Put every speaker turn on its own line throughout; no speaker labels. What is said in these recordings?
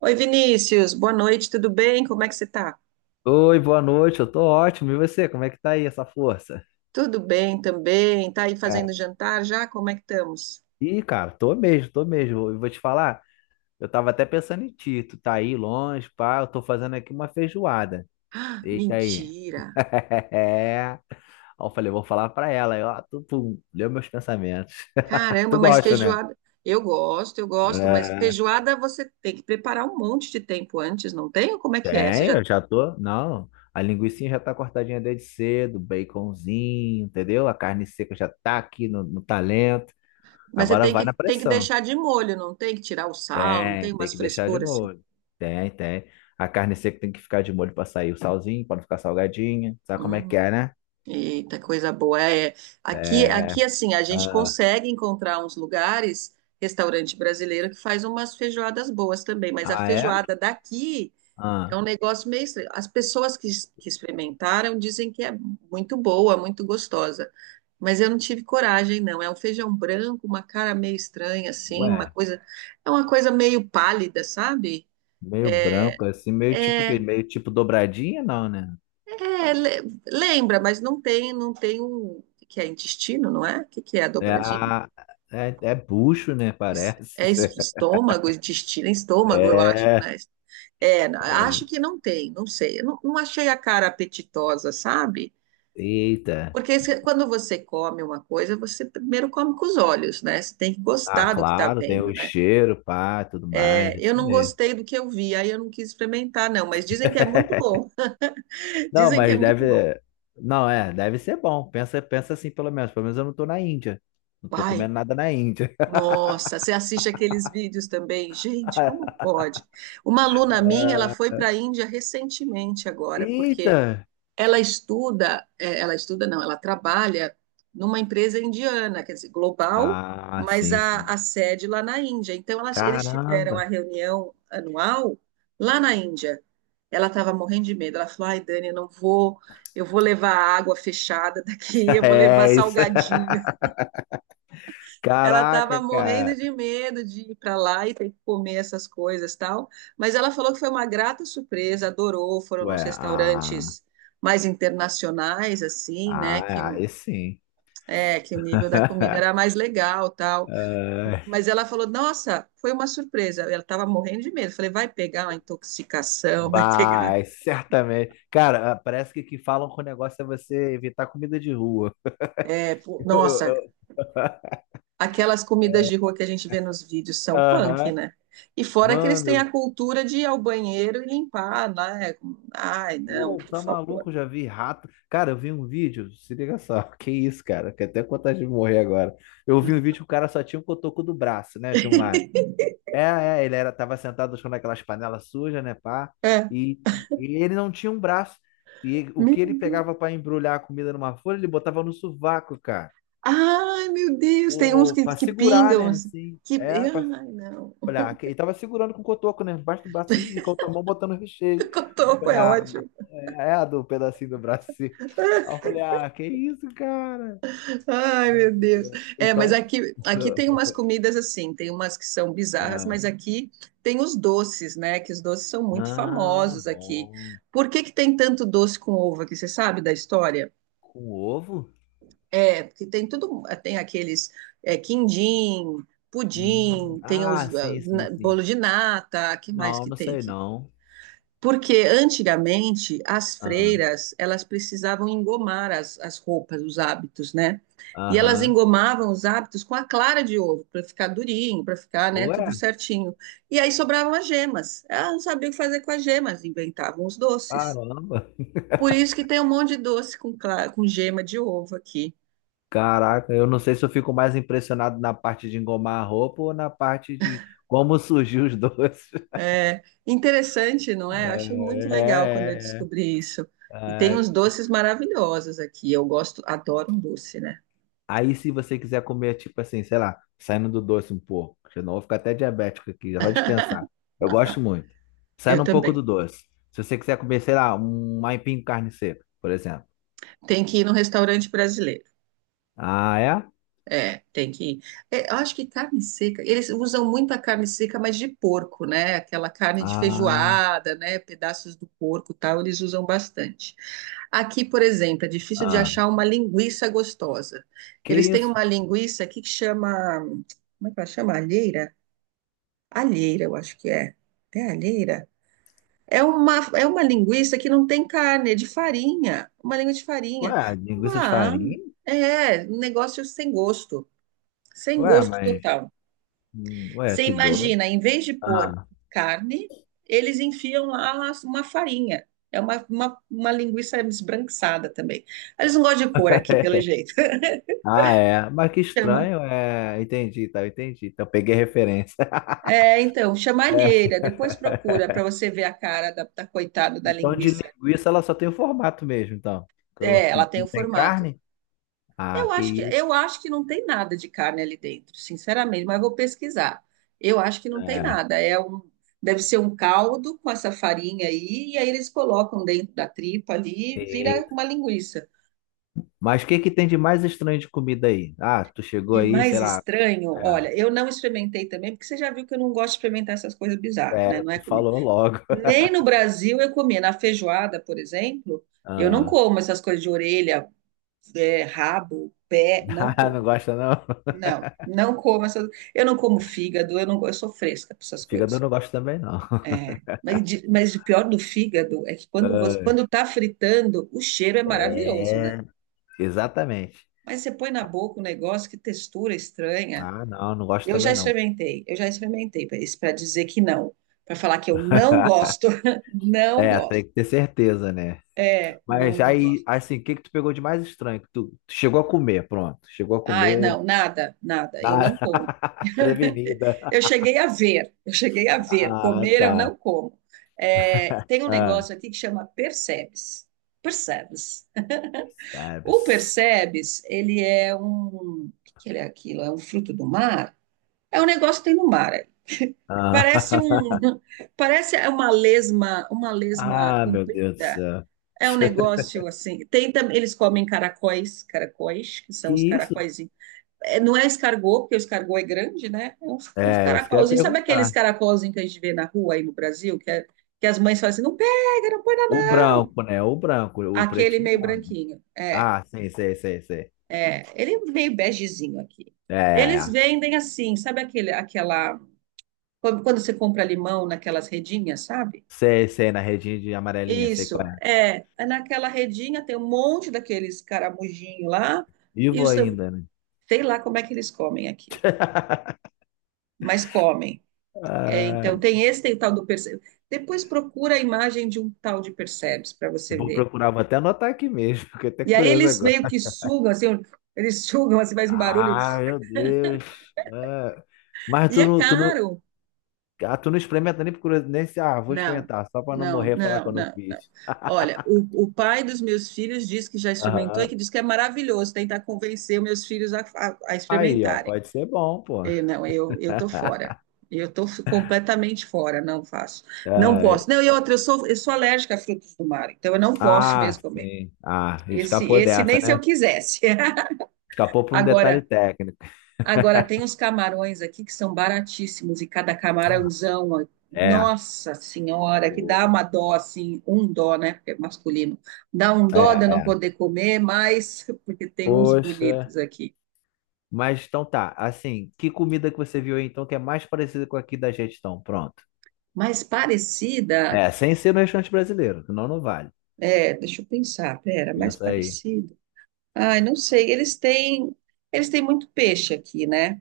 Oi, Vinícius, boa noite, tudo bem? Como é que você tá?
Oi, boa noite, eu tô ótimo. E você, como é que tá aí essa força?
Tudo bem também. Tá aí
Ah,
fazendo jantar já? Como é que estamos?
ih, cara, tô mesmo, tô mesmo. Eu vou te falar, eu tava até pensando em ti, tu tá aí longe, pá, eu tô fazendo aqui uma feijoada.
Ah,
Eita aí.
mentira!
É. Aí eu falei, vou falar pra ela, aí, ó, tu, pum, leu meus pensamentos.
Caramba,
Tu
mas
gosta, né?
feijoada. Eu gosto, mas
É,
feijoada você tem que preparar um monte de tempo antes, não tem? Ou como é que é? Você
tem,
já.
eu já tô. Não, a linguiça já tá cortadinha desde cedo, baconzinho, entendeu? A carne seca já tá aqui no talento.
Mas você
Agora
tem
vai
que,
na
tem que
pressão.
deixar de molho, não tem que tirar o sal, não tem
Tem
umas
que deixar de
frescuras assim.
molho. Tem, tem. A carne seca tem que ficar de molho para sair o salzinho, para não ficar salgadinha. Sabe como é que
Hum.
é, né?
Eita, coisa boa. É, aqui,
É.
aqui, assim, a gente
Ah,
consegue encontrar uns lugares, restaurante brasileiro, que faz umas feijoadas boas também, mas a
ah, é?
feijoada daqui é
Ah,
um negócio meio estranho. As pessoas que experimentaram dizem que é muito boa, muito gostosa, mas eu não tive coragem, não. É um feijão branco, uma cara meio estranha, assim,
ué,
é uma coisa meio pálida, sabe?
meio
é
branco, assim, meio tipo o quê?
é,
Meio tipo dobradinha, não, né?
É, lembra, mas não tem um, o que que é intestino, não é? O que que é a
É,
dobradinha?
é bucho, né?
Es-
Parece.
É es- estômago, intestino, é estômago, eu acho,
É.
né? É, acho que não tem, não sei. Eu não achei a cara apetitosa, sabe?
Eita.
Porque quando você come uma coisa, você primeiro come com os olhos, né? Você tem que
Ah,
gostar do que está
claro, tem
vendo,
o
né?
cheiro, pá, tudo mais,
É,
isso
eu não
mesmo.
gostei do que eu vi, aí eu não quis experimentar, não, mas dizem que é muito bom.
Não,
Dizem que é
mas
muito bom.
deve. Não, é, deve ser bom. Pensa, pensa assim, pelo menos. Pelo menos eu não tô na Índia. Não tô
Ai,
comendo nada na Índia.
nossa, você assiste aqueles vídeos também? Gente, como pode? Uma aluna minha, ela foi para a Índia recentemente agora, porque
Eita!
ela estuda, ela estuda não, ela trabalha numa empresa indiana, quer dizer, global,
Ah,
mas
sim,
a,
sim.
a sede lá na Índia. Então, eles tiveram a
Caramba!
reunião anual lá na Índia. Ela estava morrendo de medo. Ela falou: "Ai, Dani, eu não vou, eu vou levar água fechada daqui, eu vou levar
É isso.
salgadinho." Ela estava
Caraca,
morrendo
cara.
de medo de ir para lá e ter que comer essas coisas tal. Mas ela falou que foi uma grata surpresa, adorou. Foram
Ué,
nos
ah,
restaurantes mais internacionais, assim, né?
ah, é,
Que,
aí sim.
é, que o nível da comida era mais legal tal.
Ah,
Mas ela falou: "Nossa, foi uma surpresa." Ela estava morrendo de medo. Falei: "Vai pegar uma intoxicação, vai pegar."
vai, certamente. Cara, ah, parece que o que falam com o negócio é você evitar comida de rua.
É, pô,
Eu- eu-
nossa.
eu-
Aquelas comidas de rua que a gente vê nos vídeos são punk,
Aham.
né? E fora que eles têm a
Mano,
cultura de ir ao banheiro e limpar, né? Ai, não,
pô,
por
tá
favor.
maluco? Eu já vi rato. Cara, eu vi um vídeo, se liga só, que isso, cara, que até vontade de morrer agora. Eu vi um vídeo que o cara só tinha um cotoco do braço, né, de um lado. É, é, ele era, tava sentado no chão naquelas panelas sujas, né, pá,
É.
e, e ele não tinha um braço. E o
Meu
que ele pegava
Deus.
pra embrulhar a comida numa folha, ele botava no sovaco, cara.
Ai, meu Deus, tem uns
Pô,
que,
pra
que
segurar,
pingam,
né,
assim.
assim. É, pra
Ai, não.
falei, ah, ele tava segurando com o cotoco, né? Embaixo do braço, assim, e com a outra mão botando o recheio. Eu
Cotoco
falei,
é
ah,
ótimo.
é a do pedacinho do braço, assim. Aí eu falei, ah, que isso, cara?
Ai,
Ai,
meu
meu
Deus.
Deus.
É, mas
Então.
aqui, aqui tem umas comidas assim, tem umas que são bizarras,
Ah,
mas aqui tem os doces, né? Que os doces são muito
ah,
famosos aqui.
bom.
Por que que tem tanto doce com uva? Que você sabe da história?
Com ovo?
É, porque tem tudo, tem aqueles quindim, pudim, tem
Ah,
os
sim, sim, sim.
bolo de nata, que mais
Não,
que
não
tem
sei
aqui?
não.
Porque antigamente as
Ah,
freiras elas precisavam engomar as roupas, os hábitos, né? E elas
aham.
engomavam os hábitos com a clara de ovo para ficar durinho, para ficar, né, tudo
Ué,
certinho. E aí sobravam as gemas. Elas não sabiam o que fazer com as gemas, inventavam os doces.
caramba.
Por isso que tem um monte de doce com gema de ovo aqui.
Caraca, eu não sei se eu fico mais impressionado na parte de engomar a roupa ou na parte de como surgiu os doces.
É interessante, não é? Eu achei muito legal quando eu
É, é, é.
descobri isso. E tem uns
Ah,
doces maravilhosos aqui. Eu gosto, adoro um doce, né?
aí se você quiser comer, tipo assim, sei lá, saindo do doce um pouco, senão eu vou ficar até diabético aqui, só de pensar. Eu gosto muito.
Eu
Saindo um pouco
também.
do doce. Se você quiser comer, sei lá, um aipim com carne seca, por exemplo.
Tem que ir no restaurante brasileiro.
Ah, é?
É, tem que ir. É, eu acho que carne seca. Eles usam muito a carne seca, mas de porco, né? Aquela carne de
Ah,
feijoada, né? Pedaços do porco, e tal. Eles usam bastante. Aqui, por exemplo, é difícil de
ah.
achar uma linguiça gostosa.
Que
Eles têm
isso?
uma linguiça aqui que chama, como é que ela chama? Alheira? Alheira, eu acho que é. É alheira? É uma linguiça que não tem carne, é de farinha. Uma língua de
Ué,
farinha.
linguiça de
Ah,
farinha?
é, um negócio sem gosto. Sem
Ué,
gosto
mas.
total.
Ué,
Você
que doido.
imagina, em vez de pôr
Ah,
carne, eles enfiam lá uma farinha. É uma linguiça esbranquiçada também. Eles não gostam de cor aqui, pelo jeito.
ah, é. Mas que
Chama.
estranho, é. Entendi, tá, entendi. Então peguei a referência.
É, então, chama alheira. Depois procura para você ver a cara da coitada da
Então, de
linguiça.
linguiça, ela só tem o formato mesmo, então. Que eu-
É, ela tem o
Não tem
formato.
carne? Ah,
Eu
que
acho que,
isso.
eu acho que não tem nada de carne ali dentro, sinceramente, mas eu vou pesquisar. Eu acho que não tem
É.
nada. Deve ser um caldo com essa farinha aí, e aí eles colocam dentro da tripa ali e vira
Eita.
uma linguiça.
Mas o que que tem de mais estranho de comida aí? Ah, tu chegou
De
aí, sei
mais
lá.
estranho, olha, eu não experimentei também, porque você já viu que eu não gosto de experimentar essas coisas bizarras,
É,
né?
é,
Não é
tu
comigo.
falou logo.
Nem no Brasil eu comia. Na feijoada, por exemplo, eu não
Ah,
como essas coisas de orelha, rabo, pé, não
ah, não
como.
gosta não?
Não, não como essas. Eu não como fígado, eu não, eu sou fresca para essas
Fígado eu
coisas.
não gosto também não.
É, mas, mas o pior do fígado é que quando
Ah,
tá fritando, o cheiro é maravilhoso, né?
é, exatamente.
Mas você põe na boca um negócio que textura estranha.
Ah, não, não gosto também não.
Eu já experimentei para dizer que não, para falar que eu não gosto, não
É,
gosto.
tem que ter certeza, né?
É, não,
Mas
não
aí,
gosto.
assim, o que que tu pegou de mais estranho? Que tu chegou a comer, pronto. Chegou a
Ai,
comer.
não, nada, nada. Eu
Ah,
não como.
prevenida.
Eu cheguei a ver, eu cheguei a ver.
Ah,
Comer
tá.
eu não como. É, tem um
Ah,
negócio aqui que chama Percebes. Percebes. O
sabes.
Percebes, ele é um. O que que ele é aquilo? É um fruto do mar? É um negócio que tem no mar. Parece
Ah,
um. Parece uma lesma
ah, meu Deus do
comprida.
céu.
É um negócio assim. Eles comem caracóis, caracóis, que
Que
são os
isso?
caracóis. Não é escargot, porque o escargot é grande, né? É uns
É, isso que eu ia
caracolzinhos. Sabe aqueles
perguntar.
caracolzinhos que a gente vê na rua aí no Brasil, que as mães falam assim, não pega, não põe na
O
mão.
branco, né? O branco, o
Aquele
pretinho
meio
não, né?
branquinho. É,
Ah, sim, sei, sei, sei.
é, ele é um meio begezinho aqui.
É, é,
Eles
é.
vendem assim, sabe aquele, aquela. Quando você compra limão naquelas redinhas, sabe?
Sei, sei, na redinha de amarelinha, sei qual
Isso,
é.
é. É. Naquela redinha tem um monte daqueles caramujinhos lá, e
Vivo ainda, né?
sei lá como é que eles comem aquilo, mas comem. É,
Ah,
então, tem esse, tem o tal do Perseus. Depois procura a imagem de um tal de Perseus para
eu
você
vou
ver.
procurar, vou até anotar aqui mesmo, fiquei até
E aí
curioso
eles
agora.
meio que sugam, assim, eles sugam, assim, faz um barulho.
Ah, meu Deus. Ah, mas
E é caro.
Tu não experimenta nem por curiosidade, nem, se, ah, vou
Não,
experimentar, só pra não
não,
morrer e falar que
não,
eu não
não, não.
fiz.
Olha, o pai dos meus filhos diz que já experimentou
Aham.
e que diz que é maravilhoso tentar convencer os meus filhos a, a
Aí, ó,
experimentarem.
pode ser bom, pô.
Eu, não, eu tô fora. Eu estou completamente fora, não faço. Não
Ai.
posso. Não, e outra, eu sou, alérgica a frutos do mar, então eu não posso
Ah,
mesmo comer.
sim. Ah,
Esse,
escapou
esse
dessa,
nem se eu
né?
quisesse.
Escapou por um detalhe
Agora,
técnico.
agora tem os camarões aqui que são baratíssimos e cada camarãozão,
É.
nossa senhora, que dá
Pô.
uma dó assim, um dó, né? Porque é masculino. Dá um
É,
dó de eu não
é.
poder comer, mas porque tem uns
Poxa.
bonitos aqui.
Mas então tá, assim, que comida que você viu aí então que é mais parecida com aqui da gente então? Pronto.
Mais parecida,
É, sem ser no restaurante brasileiro, senão não vale.
deixa eu pensar, pera, mais
Pensa aí.
parecido. Ai, não sei, eles têm muito peixe aqui, né?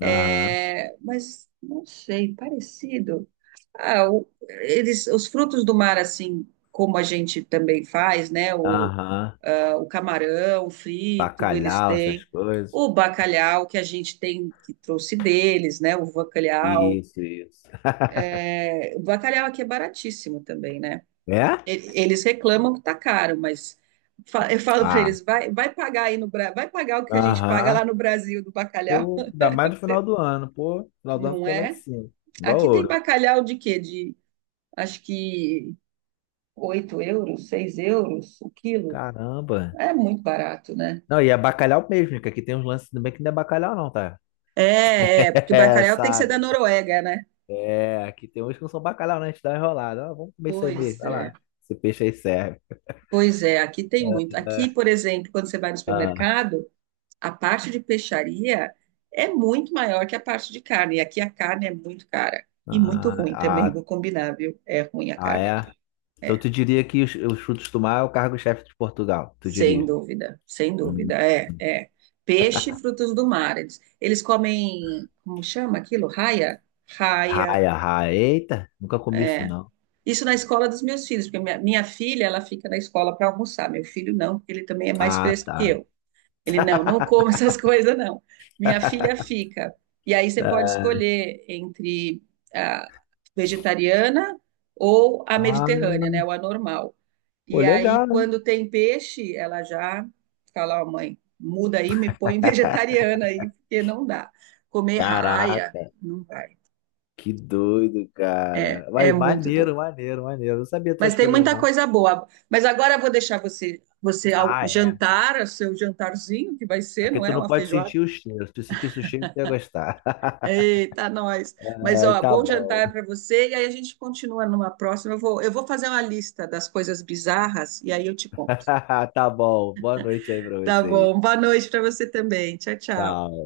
Aham,
É, mas não sei, parecido. Ah, eles, os frutos do mar, assim como a gente também faz, né? O,
aham.
ah, o camarão frito, eles
Bacalhau, essas
têm.
coisas.
O bacalhau que a gente tem, que trouxe deles, né? O bacalhau.
Isso, isso.
É. O bacalhau aqui é baratíssimo também, né?
É?
Eles reclamam que tá caro, mas eu falo para
Ah,
eles, vai pagar aí no Brasil, vai pagar o que a gente paga
aham.
lá no Brasil do bacalhau,
Pô, ainda mais no final do ano, pô. No final do ano
não
fica lá em
é?
cima. Igual
Aqui tem
ouro.
bacalhau de quê? Acho que 8 euros, 6 euros o quilo.
Caramba.
É muito barato, né?
Não, e é bacalhau mesmo, que aqui tem uns lances também que não é bacalhau não, tá?
É, porque
É,
bacalhau tem que ser da
sabe, né?
Noruega, né?
É, aqui tem uns que não são bacalhau, né? A gente dá uma enrolada. Ah, vamos comer isso aí mesmo,
Pois
vai
é,
lá. Esse peixe aí serve.
pois é, aqui tem muito. Aqui, por exemplo, quando você vai no
Ah,
supermercado, a parte de peixaria é muito maior que a parte de carne. E aqui a carne é muito cara e muito
ah,
ruim
ah,
também, vou combinar, viu? É ruim a
ah,
carne
é?
aqui.
Então
É,
tu diria que os frutos do mar é o cargo-chefe de Portugal, tu
sem
diria?
dúvida, sem dúvida.
Hum.
É, é. Peixe e frutos do mar. Eles comem, como chama aquilo? Raia? Raia.
Raia, raia. Eita, nunca comi isso não.
Isso na escola dos meus filhos, porque minha filha, ela fica na escola para almoçar, meu filho não, porque ele também é mais
Ah,
fresco que
tá.
eu. Ele não come essas coisas, não. Minha filha fica. E aí você pode
É.
escolher entre a vegetariana ou a
Ah,
mediterrânea, né, ou a normal.
pô,
E aí,
legal, hein?
quando tem peixe, ela já fala, ó, mãe, muda aí, me põe vegetariana aí, porque não dá. Comer raia,
Caraca,
não vai.
que doido,
É,
cara.
é
Vai,
muito doido.
maneiro, maneiro, maneiro. Eu não sabia
Mas
dessas
tem
coisas,
muita
não.
coisa boa. Mas agora eu vou deixar você ao
Ah, é.
jantar, o seu jantarzinho, que vai ser,
Aqui
não
tu
é?
não
Uma
pode
feijoada.
sentir o cheiro. Se tu sentisse o cheiro, tu ia gostar.
Eita, nós. Mas,
Ai,
ó,
tá
bom
bom.
jantar para você. E aí a gente continua numa próxima. Eu vou fazer uma lista das coisas bizarras e aí eu te conto.
Tá bom. Boa noite aí pra
Tá
vocês.
bom. Boa noite para você também. Tchau, tchau.
Tchau.